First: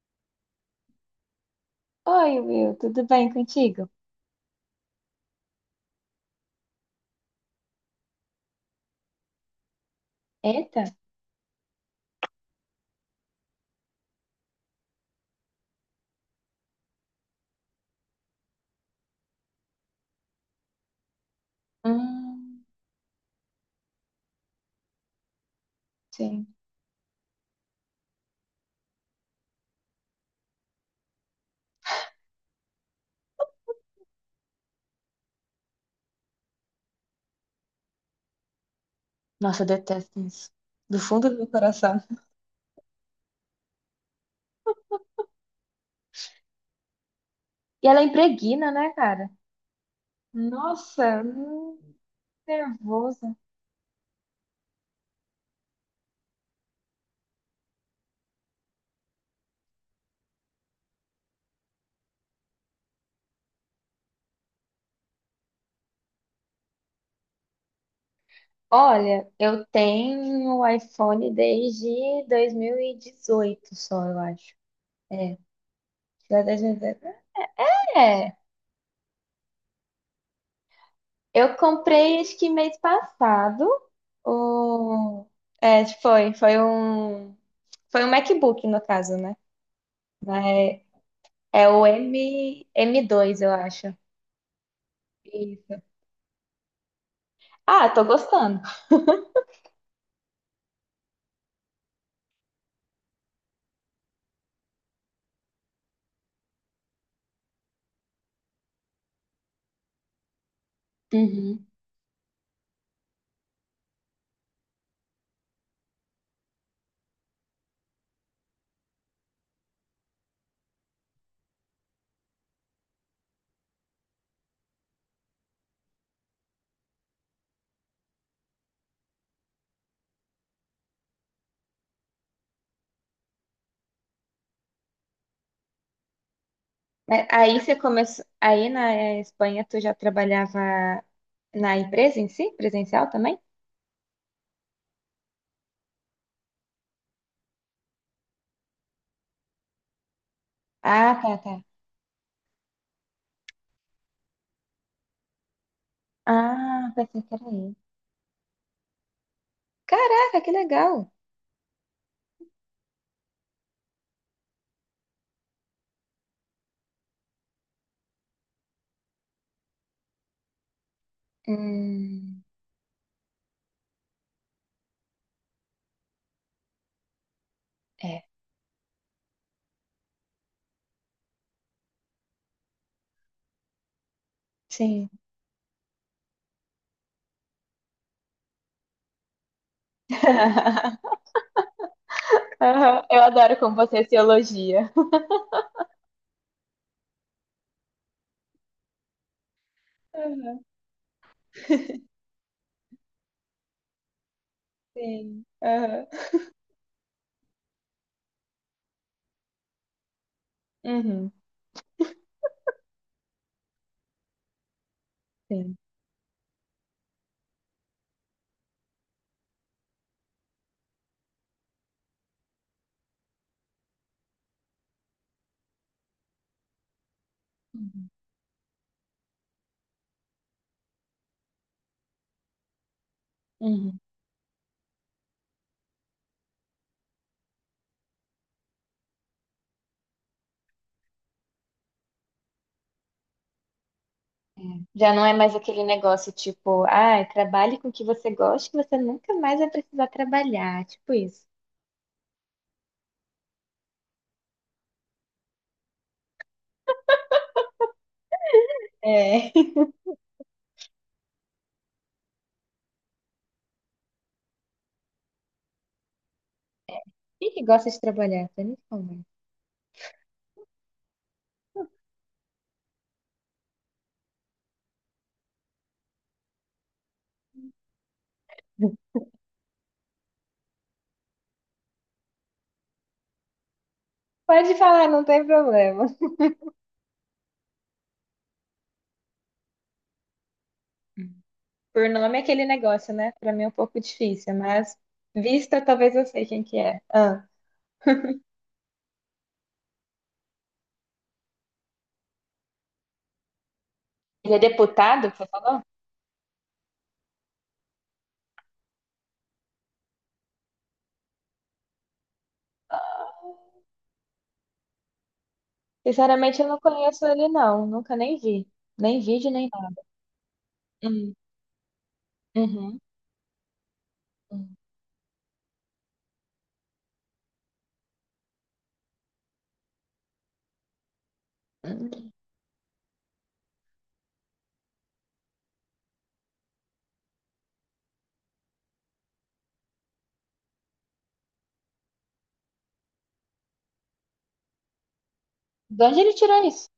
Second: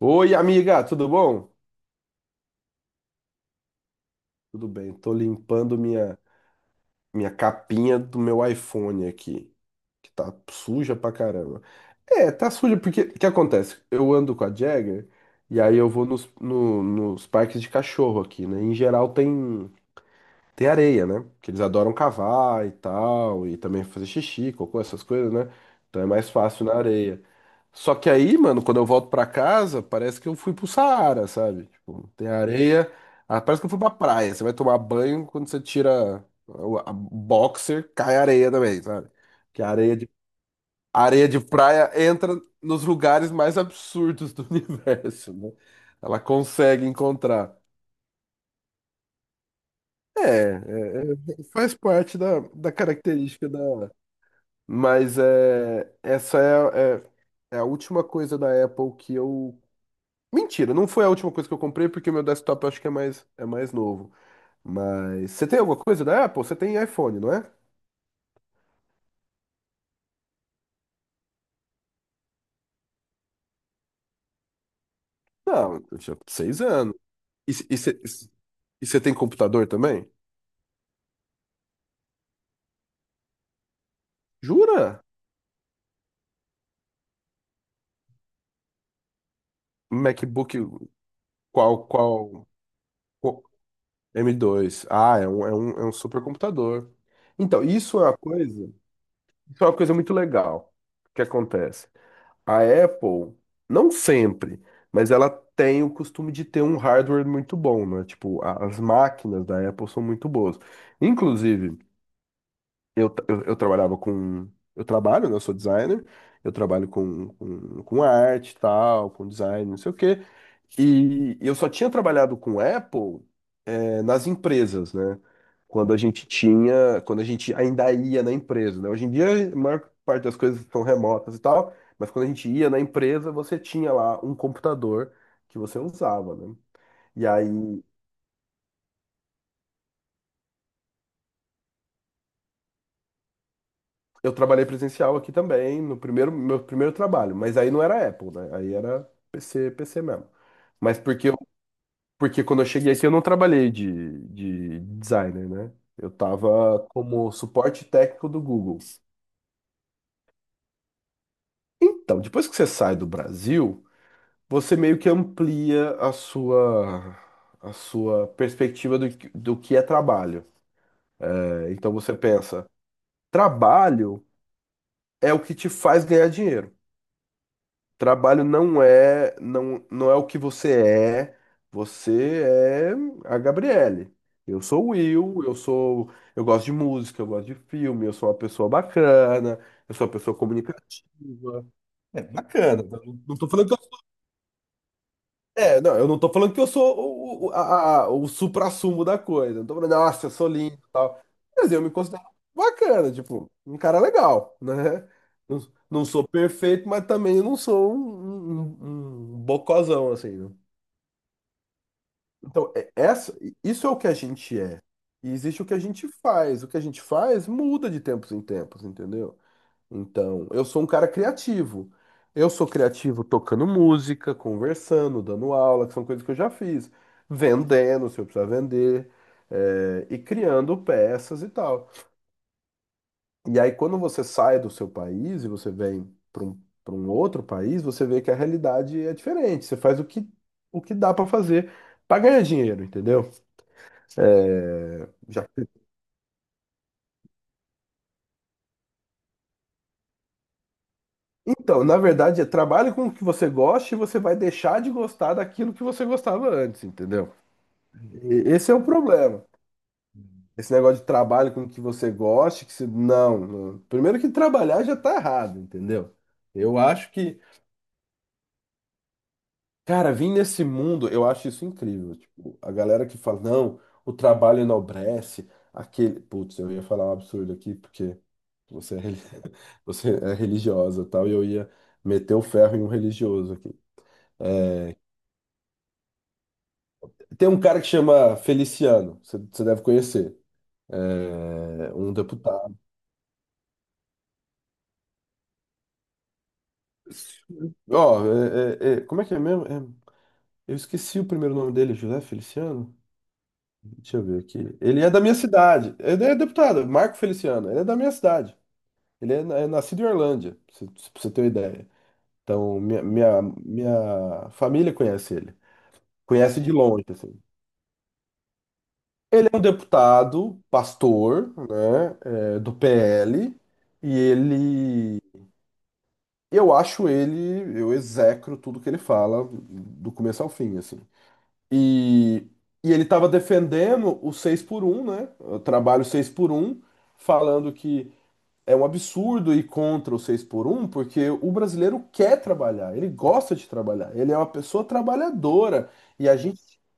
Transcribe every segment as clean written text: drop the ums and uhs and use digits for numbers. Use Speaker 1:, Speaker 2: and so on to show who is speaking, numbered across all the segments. Speaker 1: Oi, amiga, tudo bom?
Speaker 2: Oi, Will, tudo bem contigo?
Speaker 1: Tudo bem, tô limpando minha capinha do meu iPhone aqui, que tá
Speaker 2: Eita.
Speaker 1: suja pra caramba. É, tá suja porque, o que acontece? Eu ando com a Jagger e aí eu vou nos, no- nos parques de cachorro aqui, né? Em geral Tem areia, né? Que eles adoram
Speaker 2: Hum,
Speaker 1: cavar e tal, e também fazer xixi, cocô, essas coisas, né? Então é mais
Speaker 2: sim.
Speaker 1: fácil na areia. Só que aí, mano, quando eu volto pra casa, parece que eu fui pro Saara, sabe? Tipo, tem areia, ah, parece que eu fui pra praia. Você vai tomar banho, quando você tira o a boxer, cai areia também, sabe?
Speaker 2: Nossa,
Speaker 1: Que
Speaker 2: eu
Speaker 1: a areia de,
Speaker 2: detesto isso. Do
Speaker 1: A areia
Speaker 2: fundo do
Speaker 1: de
Speaker 2: meu
Speaker 1: praia
Speaker 2: coração.
Speaker 1: entra nos lugares mais absurdos do universo, né? Ela consegue encontrar.
Speaker 2: E ela é impregna, né, cara?
Speaker 1: É, é,
Speaker 2: Nossa,
Speaker 1: é, faz parte da
Speaker 2: nervosa.
Speaker 1: característica da. Mas é a última coisa da Apple que eu. Mentira, não foi a última coisa que eu comprei, porque meu desktop eu acho que é mais novo. Mas você tem alguma coisa da Apple? Você tem iPhone, não é?
Speaker 2: Olha, eu tenho o iPhone desde 2018, só, eu acho. É,
Speaker 1: Não, eu tinha
Speaker 2: já
Speaker 1: seis
Speaker 2: desde-
Speaker 1: anos. E e você
Speaker 2: é,
Speaker 1: e você tem computador também?
Speaker 2: eu comprei acho que mês passado.
Speaker 1: Jura?
Speaker 2: O... É, foi um MacBook, no caso, né?
Speaker 1: MacBook,
Speaker 2: É
Speaker 1: qual,
Speaker 2: o
Speaker 1: qual,
Speaker 2: M2,
Speaker 1: qual-
Speaker 2: eu acho.
Speaker 1: m dois? Ah,
Speaker 2: Isso.
Speaker 1: é um supercomputador. Então,
Speaker 2: Ah,
Speaker 1: isso
Speaker 2: tô
Speaker 1: é uma
Speaker 2: gostando.
Speaker 1: coisa. Isso é uma coisa muito legal que acontece. A Apple, não sempre, mas ela tem o costume de ter um hardware muito bom, né? Tipo, as máquinas da Apple são muito boas.
Speaker 2: Uhum.
Speaker 1: Inclusive, eu trabalhava com. Eu trabalho, né? Eu sou designer, eu trabalho com arte e tal, com design, não sei o quê. E eu só tinha trabalhado com Apple é, nas empresas, né? Quando a gente tinha, quando a gente ainda ia na empresa, né? Hoje em dia, a maior parte das coisas são remotas e tal, mas quando a gente ia na empresa, você tinha lá um computador que você usava, né? E
Speaker 2: Mas
Speaker 1: aí
Speaker 2: aí você começou. Aí na Espanha tu já trabalhava na empresa em si, presencial também?
Speaker 1: eu trabalhei presencial aqui também, no primeiro meu primeiro trabalho, mas aí não era Apple, né? Aí era PC, PC mesmo. Mas
Speaker 2: Ah,
Speaker 1: porque
Speaker 2: tá,
Speaker 1: eu,
Speaker 2: tá.
Speaker 1: porque quando eu cheguei aqui eu não trabalhei de designer, né? Eu tava
Speaker 2: Ah, pensei
Speaker 1: como
Speaker 2: que era aí.
Speaker 1: suporte técnico do Google.
Speaker 2: Caraca, que legal.
Speaker 1: Então, depois que você sai do Brasil, você meio que amplia a sua perspectiva do, do que é trabalho. É, então você
Speaker 2: Hum,
Speaker 1: pensa, trabalho é o que te faz ganhar dinheiro.
Speaker 2: é,
Speaker 1: Trabalho não é o que você é. Você é a Gabriele. Eu sou o
Speaker 2: sim.
Speaker 1: Will, eu gosto de música, eu gosto de filme, eu sou uma pessoa bacana, eu sou uma pessoa comunicativa. É bacana,
Speaker 2: Aham,
Speaker 1: eu
Speaker 2: eu
Speaker 1: não tô
Speaker 2: adoro
Speaker 1: falando
Speaker 2: como
Speaker 1: que
Speaker 2: você se elogia.
Speaker 1: É, não, eu não tô falando que eu sou o suprassumo da coisa. Não tô falando, nossa, eu sou
Speaker 2: Aham.
Speaker 1: lindo e tal. Mas eu me considero bacana, tipo, um cara legal, né?
Speaker 2: Sim.
Speaker 1: Não, não
Speaker 2: Aham.
Speaker 1: sou perfeito, mas também eu não sou um bocozão, assim, né?
Speaker 2: Uhum,
Speaker 1: Então, isso é o que a gente é. E existe o que
Speaker 2: sim.
Speaker 1: a gente faz. O que a gente faz muda de tempos em tempos, entendeu? Então, eu sou um cara criativo. Eu sou criativo tocando música, conversando, dando aula, que são coisas que eu já fiz. Vendendo, se eu precisar vender, e criando peças e tal. E aí,
Speaker 2: Uhum.
Speaker 1: quando você sai do seu país e você vem para um outro país, você vê que a realidade é diferente. Você faz o que dá para fazer para ganhar dinheiro, entendeu? É,
Speaker 2: Já não é
Speaker 1: Já-
Speaker 2: mais aquele negócio tipo, ah, trabalhe com o que você gosta, que você nunca mais vai precisar trabalhar. Tipo isso.
Speaker 1: Então, na verdade, é trabalho com o que você gosta e você vai deixar de gostar daquilo que você gostava antes, entendeu? E Esse é o problema.
Speaker 2: É.
Speaker 1: Esse negócio de trabalho com o que você goste, que se... não, não. Primeiro que trabalhar já tá errado, entendeu? Eu acho que,
Speaker 2: Quem que gosta de trabalhar? Pra mim, como é?
Speaker 1: cara, vir nesse mundo, eu acho isso incrível. Tipo, a galera que fala, não, o trabalho enobrece, aquele. Putz, eu ia falar um absurdo aqui, porque você é, reli- você é religiosa e tal, e eu ia meter o ferro em um religioso aqui.
Speaker 2: Pode
Speaker 1: É,
Speaker 2: falar, não tem problema.
Speaker 1: Tem um cara que chama Feliciano, você deve conhecer. É
Speaker 2: Por
Speaker 1: um
Speaker 2: nome é aquele
Speaker 1: deputado.
Speaker 2: negócio, né? Pra mim é um pouco difícil, mas vista talvez eu sei quem que é. Ah,
Speaker 1: Ó, como é que é mesmo? É, eu esqueci o primeiro nome dele, José Feliciano? Deixa eu ver
Speaker 2: ele é
Speaker 1: aqui. Ele é da
Speaker 2: deputado,
Speaker 1: minha
Speaker 2: que você falou?
Speaker 1: cidade. Ele é deputado, Marco Feliciano. Ele é da minha cidade. Ele é, é nascido em Orlândia, pra você ter uma ideia. Então, minha família conhece ele. Conhece
Speaker 2: Sinceramente, eu
Speaker 1: de
Speaker 2: não
Speaker 1: longe,
Speaker 2: conheço
Speaker 1: assim.
Speaker 2: ele, não. Nunca nem vi. Nem
Speaker 1: Ele
Speaker 2: vídeo,
Speaker 1: é um
Speaker 2: nem nada.
Speaker 1: deputado,
Speaker 2: Hum,
Speaker 1: pastor, né, é, do
Speaker 2: uhum,
Speaker 1: PL, e
Speaker 2: uhum.
Speaker 1: ele, eu acho ele, eu execro tudo que ele fala, do começo ao fim, assim. E, e ele estava defendendo o 6 por um né? O trabalho 6 por um falando que é um absurdo ir contra o 6 por um porque o brasileiro quer trabalhar, ele gosta de trabalhar, ele é uma pessoa trabalhadora.
Speaker 2: De onde
Speaker 1: E
Speaker 2: ele
Speaker 1: a gente,
Speaker 2: tirou isso?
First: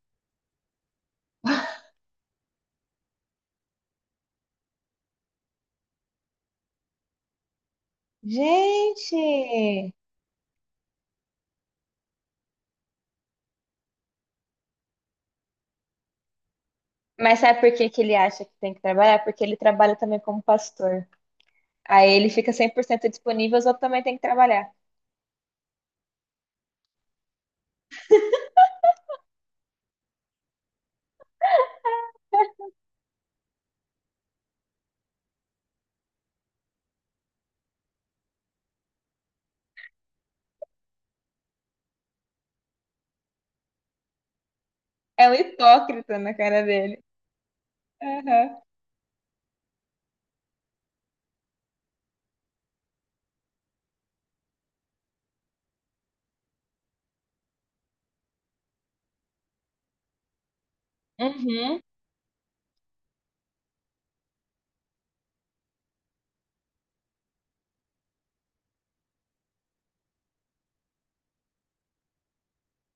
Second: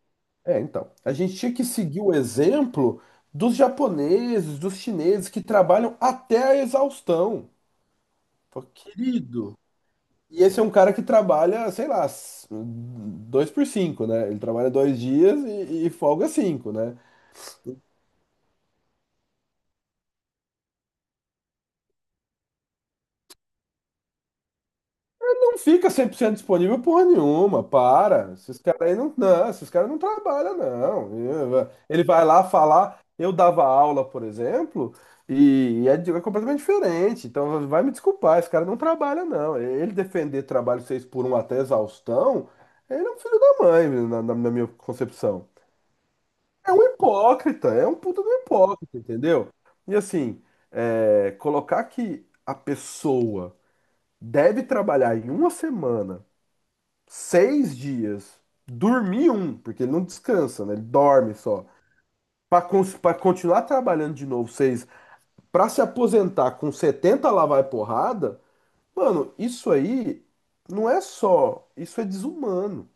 Speaker 1: é, então, a gente tinha que seguir o exemplo dos japoneses, dos chineses que trabalham até a exaustão. Pô, Querido,
Speaker 2: Gente!
Speaker 1: e esse é um cara que trabalha, sei lá, dois por cinco, né? Ele trabalha dois dias e folga cinco, né?
Speaker 2: Mas sabe por que que ele acha que tem que trabalhar? Porque ele trabalha também como pastor. Aí ele fica 100% disponível, os outros também têm que trabalhar.
Speaker 1: Não fica 100% disponível porra nenhuma, para. Esses caras aí esses caras não trabalham, não. Ele vai lá falar, eu dava aula, por exemplo, é completamente diferente. Então vai me desculpar, esse cara não trabalha, não. Ele defender trabalho seis por um até exaustão, ele é um filho da mãe, na minha
Speaker 2: É um
Speaker 1: concepção.
Speaker 2: hipócrita na cara
Speaker 1: É um
Speaker 2: dele.
Speaker 1: hipócrita, é um puta do
Speaker 2: Aham.
Speaker 1: hipócrita, entendeu? E assim, é, colocar que a pessoa deve trabalhar em uma semana, seis dias, dormir um, porque ele não descansa, né? Ele dorme só.
Speaker 2: Uhum.
Speaker 1: Pra continuar trabalhando de novo, seis, pra se aposentar com 70 lá vai porrada, mano, isso aí não é só, isso é desumano.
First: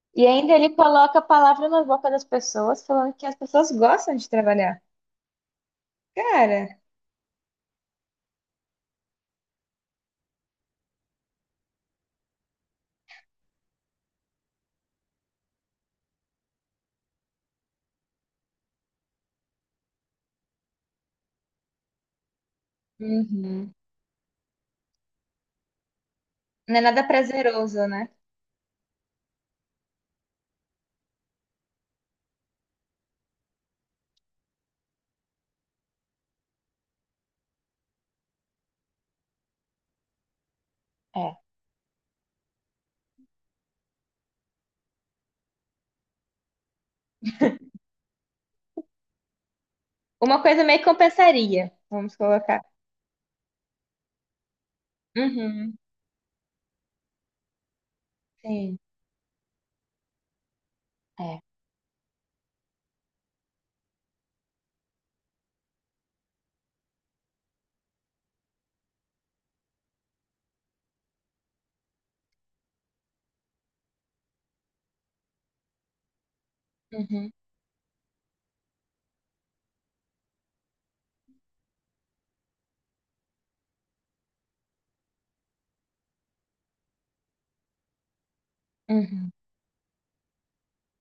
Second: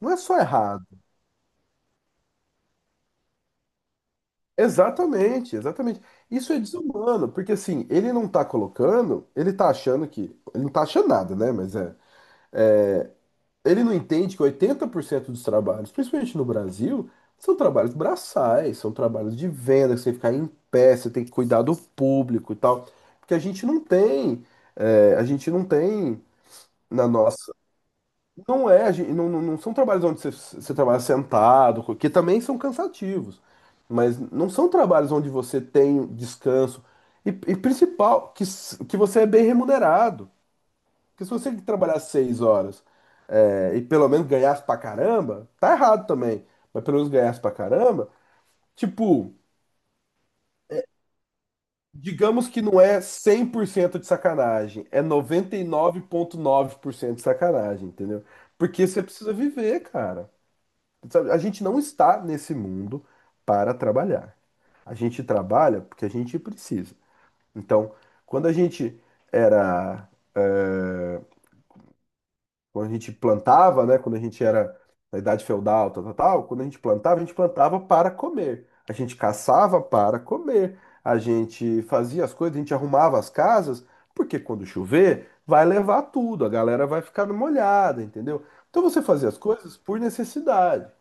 Speaker 1: Não é
Speaker 2: E
Speaker 1: só
Speaker 2: ainda ele
Speaker 1: errado.
Speaker 2: coloca a palavra na boca das pessoas, falando que as pessoas gostam de trabalhar.
Speaker 1: Exatamente, exatamente. Isso é
Speaker 2: Cara,
Speaker 1: desumano, porque assim, ele não tá colocando, ele tá achando que. Ele não tá achando nada, né? Mas é. É, ele não entende que 80% dos trabalhos, principalmente no Brasil, são trabalhos braçais, são trabalhos de venda, que você tem que ficar em pé, você tem que cuidar do público e tal. Porque a gente
Speaker 2: uhum.
Speaker 1: não tem. É, a gente não tem
Speaker 2: Não é nada
Speaker 1: na nossa.
Speaker 2: prazeroso, né?
Speaker 1: Não é, gen- não são trabalhos onde você, você trabalha sentado, que também são cansativos, mas não são trabalhos onde você tem descanso. E principal, que, s- que você é bem remunerado. Porque se
Speaker 2: É.
Speaker 1: você trabalhar seis horas é, e pelo menos ganhasse pra caramba, tá errado também, mas pelo menos ganhasse pra caramba, tipo,
Speaker 2: Uma coisa meio que compensaria, vamos
Speaker 1: digamos
Speaker 2: colocar.
Speaker 1: que não é 100% de sacanagem, é noventa e
Speaker 2: Uhum.
Speaker 1: nove vírgula nove por cento de sacanagem, entendeu?
Speaker 2: Sim.
Speaker 1: Porque você precisa viver, cara. Sabe, a
Speaker 2: É.
Speaker 1: gente não está nesse mundo para trabalhar. A gente trabalha porque a gente precisa. Então, quando a gente era, eh, quando a gente plantava, né, quando a gente era na idade feudal, tal, tal, tal, quando a
Speaker 2: Uhum.
Speaker 1: gente plantava para comer. A gente caçava para comer. A gente fazia as coisas, a gente arrumava as casas, porque quando chover, vai levar tudo, a galera vai ficar molhada, entendeu? Então você fazia
Speaker 2: Uhum.
Speaker 1: as coisas por necessidade.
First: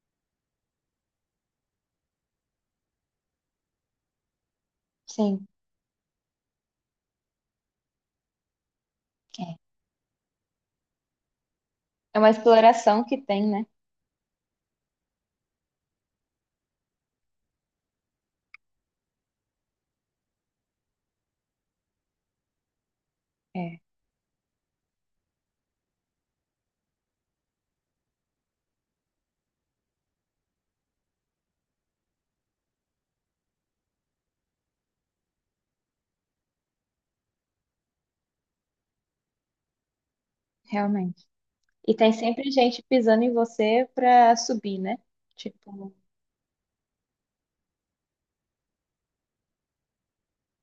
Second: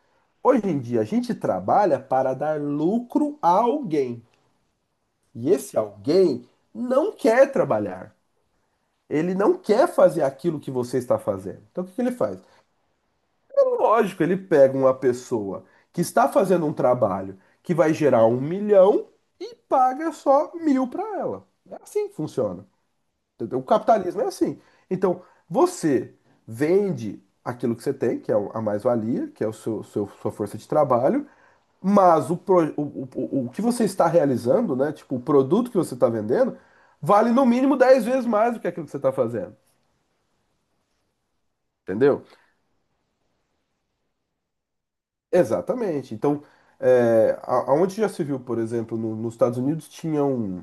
Speaker 1: Hoje em dia, a gente trabalha para dar lucro a alguém.
Speaker 2: Sim.
Speaker 1: E esse alguém não quer trabalhar. Ele não
Speaker 2: É.
Speaker 1: quer fazer aquilo que você está fazendo. Então, o que que ele
Speaker 2: É uma
Speaker 1: faz?
Speaker 2: exploração que tem, né?
Speaker 1: Lógico, ele pega uma pessoa que está fazendo um trabalho que vai gerar um milhão e paga só mil para ela. É assim que funciona. Entendeu? O
Speaker 2: É,
Speaker 1: capitalismo é assim. Então, você vende aquilo que você tem, que é a mais-valia, que é o sua força de trabalho, mas o, pro- o que você está realizando, né? Tipo, o produto que você está vendendo, vale no mínimo 10 vezes mais do que aquilo que você está fazendo.
Speaker 2: realmente. E tem
Speaker 1: Entendeu?
Speaker 2: sempre gente pisando em você pra subir, né? Tipo,
Speaker 1: Exatamente. Então, é, aonde já se viu, por exemplo, nos Estados Unidos, tinha um,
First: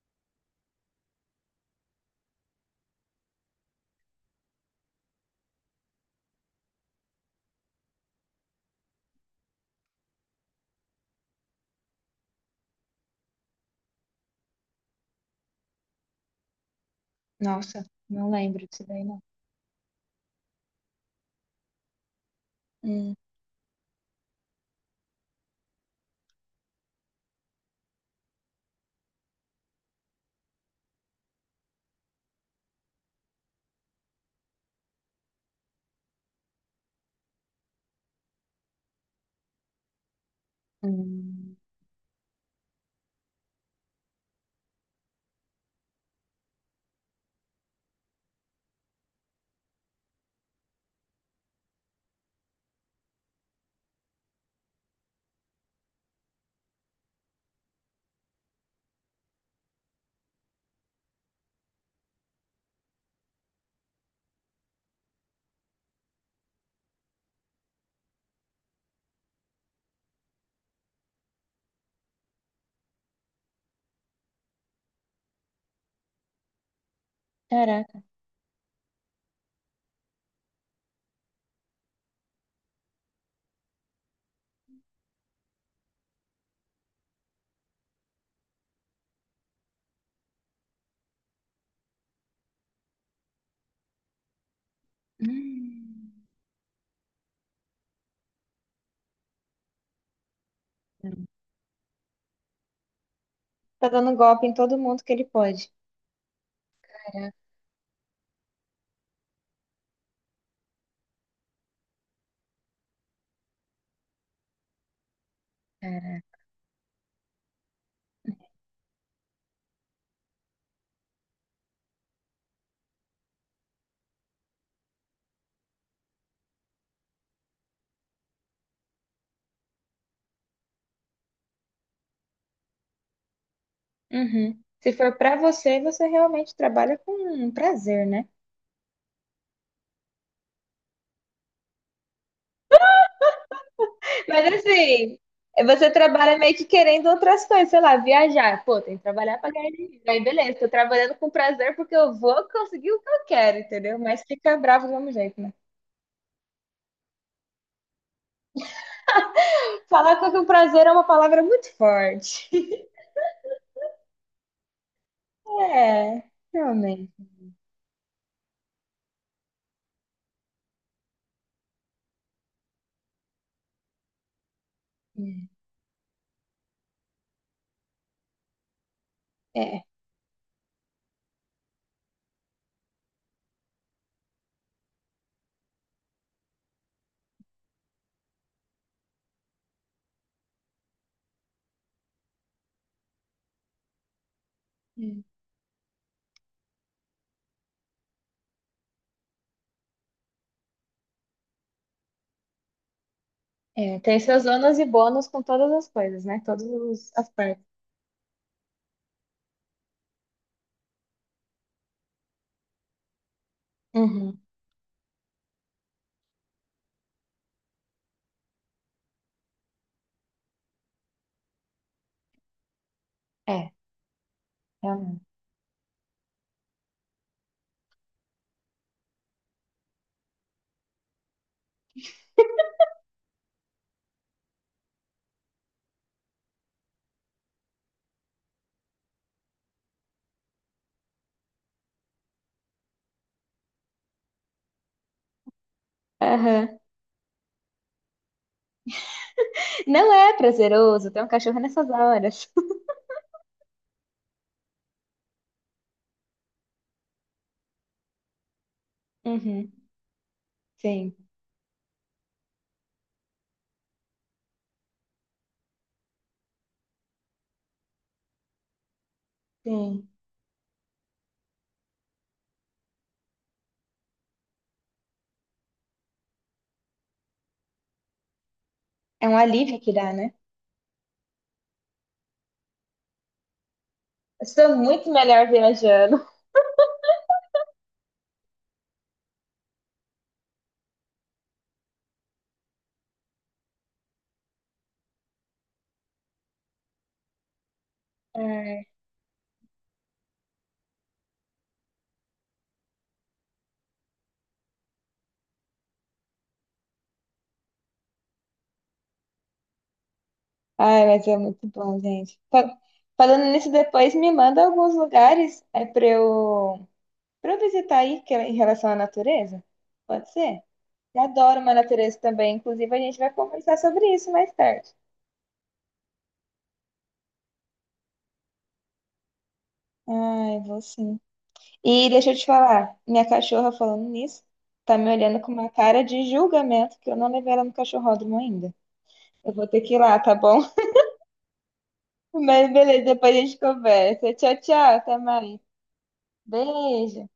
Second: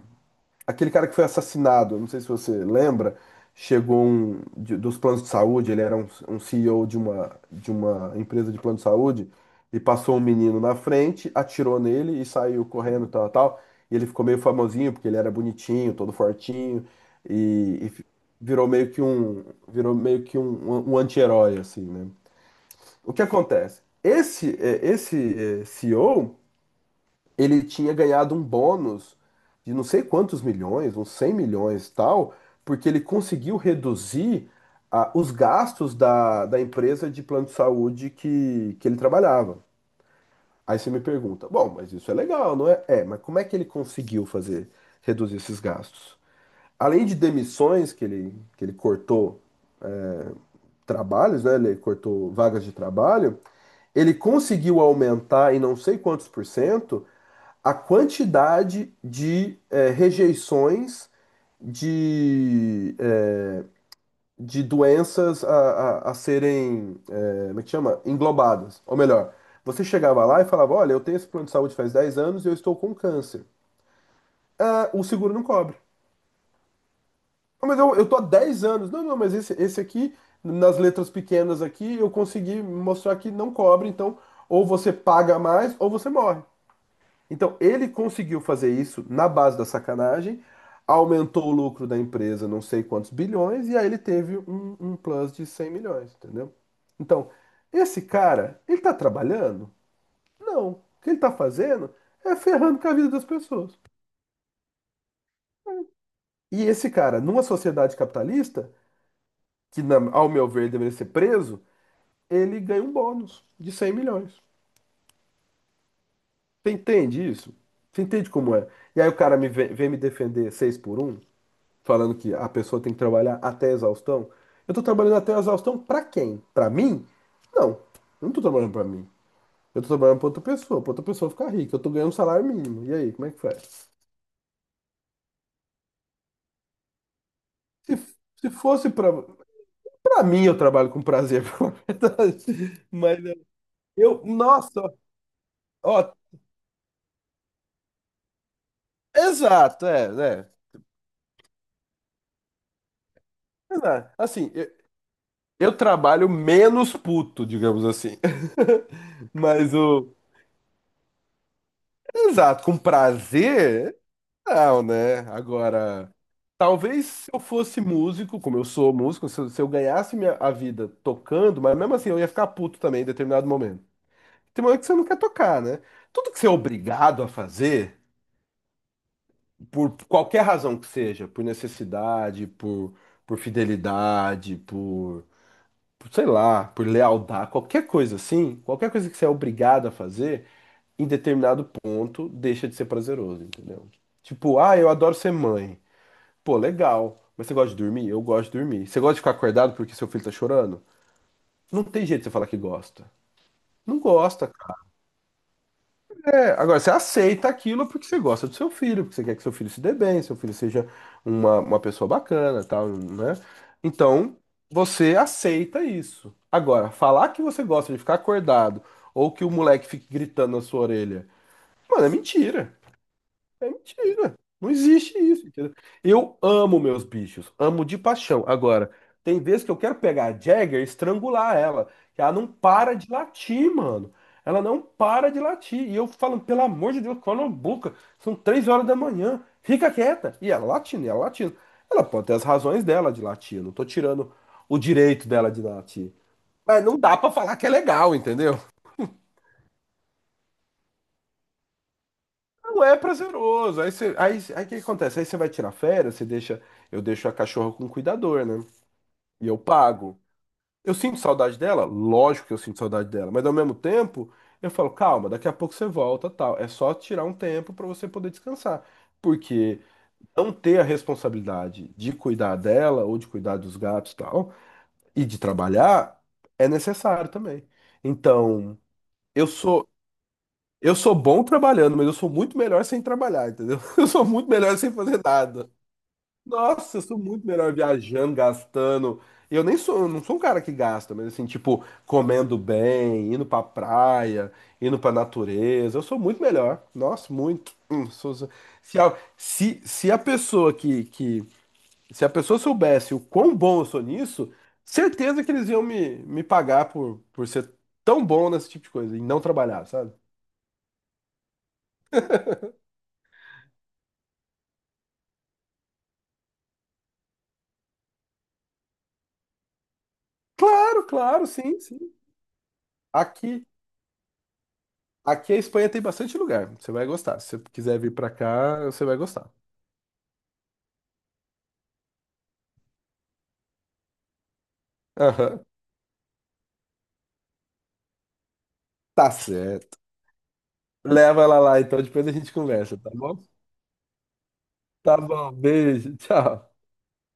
Speaker 1: aquele cara que foi assassinado, não sei se você lembra, chegou um, dos planos de saúde, ele era um CEO de uma empresa de plano de saúde, e passou um menino na frente, atirou nele e saiu correndo, tal, tal, e ele ficou meio famosinho, porque ele era bonitinho, todo fortinho, e,
Speaker 2: nossa,
Speaker 1: e fi-
Speaker 2: não lembro
Speaker 1: virou
Speaker 2: disso
Speaker 1: meio que
Speaker 2: daí, não.
Speaker 1: um, virou meio que um anti-herói, assim, né? O
Speaker 2: Hum.
Speaker 1: que acontece? CEO, ele tinha ganhado um bônus de não sei quantos milhões, uns 100 milhões e tal, porque ele conseguiu reduzir ah, os gastos da empresa de plano de saúde que ele trabalhava. Aí você me pergunta,
Speaker 2: Hum,
Speaker 1: bom, mas isso é legal, não é? É, mas como é que ele conseguiu fazer, reduzir esses gastos? Além de demissões, que ele cortou trabalhos, né? Ele cortou vagas de trabalho, ele conseguiu aumentar em não sei quantos por cento a quantidade de rejeições de, eh, de doenças a serem, como é que chama? Englobadas. Ou melhor, você chegava lá e falava: Olha, eu tenho esse plano de saúde faz 10 anos e eu estou com câncer. Ah, o seguro não cobre. "Ah, mas eu,
Speaker 2: caraca.
Speaker 1: eu tô há 10 anos. Não, não, mas esse aqui, nas letras pequenas aqui, eu consegui mostrar que não cobre, então ou você paga mais ou você morre. Então, ele conseguiu fazer isso na base da sacanagem, aumentou o lucro da empresa não sei quantos bilhões, e aí ele teve um plus de 100 milhões,
Speaker 2: Hum,
Speaker 1: entendeu? Então, esse cara, ele tá trabalhando? Não. O que ele
Speaker 2: não.
Speaker 1: tá fazendo é ferrando com a vida das pessoas.
Speaker 2: Tá dando golpe em todo mundo que ele pode.
Speaker 1: E esse cara,
Speaker 2: Caraca,
Speaker 1: numa sociedade capitalista, que ao meu ver deveria ser preso, ele ganha um bônus de 100 milhões.
Speaker 2: cara.
Speaker 1: Você entende isso? Você entende como é? E aí o cara me vem me defender 6x1? Falando que a pessoa tem que trabalhar até a exaustão. Eu tô trabalhando até a exaustão pra quem? Pra mim? Não, eu não tô trabalhando pra mim. Eu tô trabalhando pra outra pessoa ficar rica. Eu tô ganhando um salário mínimo. E aí, como é que faz?
Speaker 2: Uhum. Se for pra você, você realmente trabalha com
Speaker 1: Se,
Speaker 2: prazer, né?
Speaker 1: se fosse pra mim, eu trabalho com prazer, pra verdade. Mas
Speaker 2: Mas
Speaker 1: nossa,
Speaker 2: assim, você
Speaker 1: ó,
Speaker 2: trabalha meio que querendo outras coisas, sei lá, viajar. Pô, tem que trabalhar pra ganhar
Speaker 1: exato,
Speaker 2: dinheiro.
Speaker 1: é,
Speaker 2: Aí
Speaker 1: né?
Speaker 2: beleza, tô trabalhando com prazer porque eu vou conseguir o que eu quero, entendeu?
Speaker 1: Exato.
Speaker 2: Mas
Speaker 1: Assim,
Speaker 2: fica
Speaker 1: eu,
Speaker 2: bravo do mesmo jeito, né?
Speaker 1: eu trabalho menos puto, digamos assim. Mas o.
Speaker 2: Falar que o prazer é uma palavra muito forte.
Speaker 1: Exato, com prazer, não, né? Agora,
Speaker 2: É,
Speaker 1: talvez
Speaker 2: realmente.
Speaker 1: se eu fosse músico, como eu sou músico, se eu ganhasse a vida tocando, mas mesmo assim eu ia ficar puto também em determinado momento. Tem momento que você não quer tocar, né? Tudo que você é obrigado a fazer,
Speaker 2: É,
Speaker 1: por qualquer razão que seja, por necessidade, por fidelidade, sei lá, por lealdade, qualquer coisa assim, qualquer coisa que você é obrigado a fazer, em determinado ponto, deixa de ser prazeroso, entendeu? Tipo, ah, eu adoro ser
Speaker 2: é.
Speaker 1: mãe. Pô, legal. Mas você gosta de dormir? Eu gosto de dormir. Você gosta de ficar acordado porque seu filho tá chorando? Não tem jeito de você falar que gosta. Não
Speaker 2: É, tem seus
Speaker 1: gosta.
Speaker 2: ônus
Speaker 1: Cara.
Speaker 2: e bônus com todas as coisas, né?
Speaker 1: É,
Speaker 2: Todos
Speaker 1: agora você
Speaker 2: os
Speaker 1: aceita
Speaker 2: aspectos.
Speaker 1: aquilo porque você gosta do seu filho, porque você quer que seu filho se dê bem, seu filho seja uma pessoa bacana, tal, né? Então,
Speaker 2: Uhum.
Speaker 1: você aceita isso. Agora, falar que você gosta de ficar acordado ou que o moleque fique gritando na sua orelha, mano, é mentira. É
Speaker 2: É,
Speaker 1: mentira. Não existe
Speaker 2: realmente.
Speaker 1: isso, entendeu? Eu amo meus bichos, amo de paixão. Agora, tem vezes que eu quero pegar a Jagger e estrangular ela, que ela não para de latir, mano. Ela não para de latir. E eu falo, pelo amor de Deus, cala a boca. São 3 horas da manhã. Fica quieta. E ela latindo, e ela latindo. Ela pode ter as razões dela de latir. Eu não tô tirando o direito dela de latir.
Speaker 2: Aham.
Speaker 1: Mas não dá pra falar que é legal, entendeu?
Speaker 2: Não é prazeroso ter um cachorro nessas horas.
Speaker 1: Não é prazeroso. Aí o que acontece? Aí você vai tirar férias, eu deixo a cachorra com o cuidador, né? E eu
Speaker 2: Uhum.
Speaker 1: pago. Eu
Speaker 2: Sim,
Speaker 1: sinto saudade dela? Lógico que eu sinto saudade dela, mas ao mesmo tempo, eu falo, calma, daqui a pouco você volta, tal. É só tirar um tempo pra você poder descansar. Porque
Speaker 2: sim.
Speaker 1: não ter a responsabilidade de cuidar dela ou de cuidar dos gatos, tal, e de trabalhar é necessário também. Então,
Speaker 2: É um
Speaker 1: eu
Speaker 2: alívio
Speaker 1: sou
Speaker 2: que dá, né?
Speaker 1: eu sou bom trabalhando, mas eu sou muito melhor sem trabalhar, entendeu? Eu sou
Speaker 2: Eu
Speaker 1: muito
Speaker 2: sou
Speaker 1: melhor sem
Speaker 2: muito
Speaker 1: fazer
Speaker 2: melhor
Speaker 1: nada.
Speaker 2: viajando.
Speaker 1: Nossa, eu sou muito melhor viajando, gastando. Eu não sou um cara que gasta, mas assim, tipo, comendo bem, indo pra praia, indo pra natureza. Eu sou muito melhor. Nossa, muito.
Speaker 2: Ai,
Speaker 1: Se, a, se, se a pessoa que, que. Se a pessoa soubesse o quão bom eu sou nisso, certeza que eles iam me pagar por ser tão bom nesse tipo de coisa e não trabalhar, sabe?
Speaker 2: ai, mas é muito bom, gente. Falando nisso, depois me manda alguns lugares, para visitar aí, que é em relação à natureza? Pode ser?
Speaker 1: Claro,
Speaker 2: Eu
Speaker 1: claro,
Speaker 2: adoro uma
Speaker 1: sim, sim.
Speaker 2: natureza também. Inclusive, a gente vai
Speaker 1: Aqui,
Speaker 2: conversar sobre isso mais tarde.
Speaker 1: aqui a Espanha tem bastante lugar. Você vai gostar. Se você quiser vir pra cá, você vai gostar.
Speaker 2: Ai, vou sim. E deixa eu te falar, minha cachorra, falando nisso, tá me olhando com
Speaker 1: Aham.
Speaker 2: uma cara de julgamento que eu não levei ela no cachorródromo ainda.
Speaker 1: Tá
Speaker 2: Eu vou ter que
Speaker 1: certo.
Speaker 2: ir lá, tá bom?
Speaker 1: Leva ela lá, então depois a gente
Speaker 2: Mas
Speaker 1: conversa,
Speaker 2: beleza,
Speaker 1: tá
Speaker 2: depois a
Speaker 1: bom?
Speaker 2: gente conversa. Tchau, tchau, até
Speaker 1: Tá bom,
Speaker 2: mais.
Speaker 1: beijo, tchau.
Speaker 2: Beijo.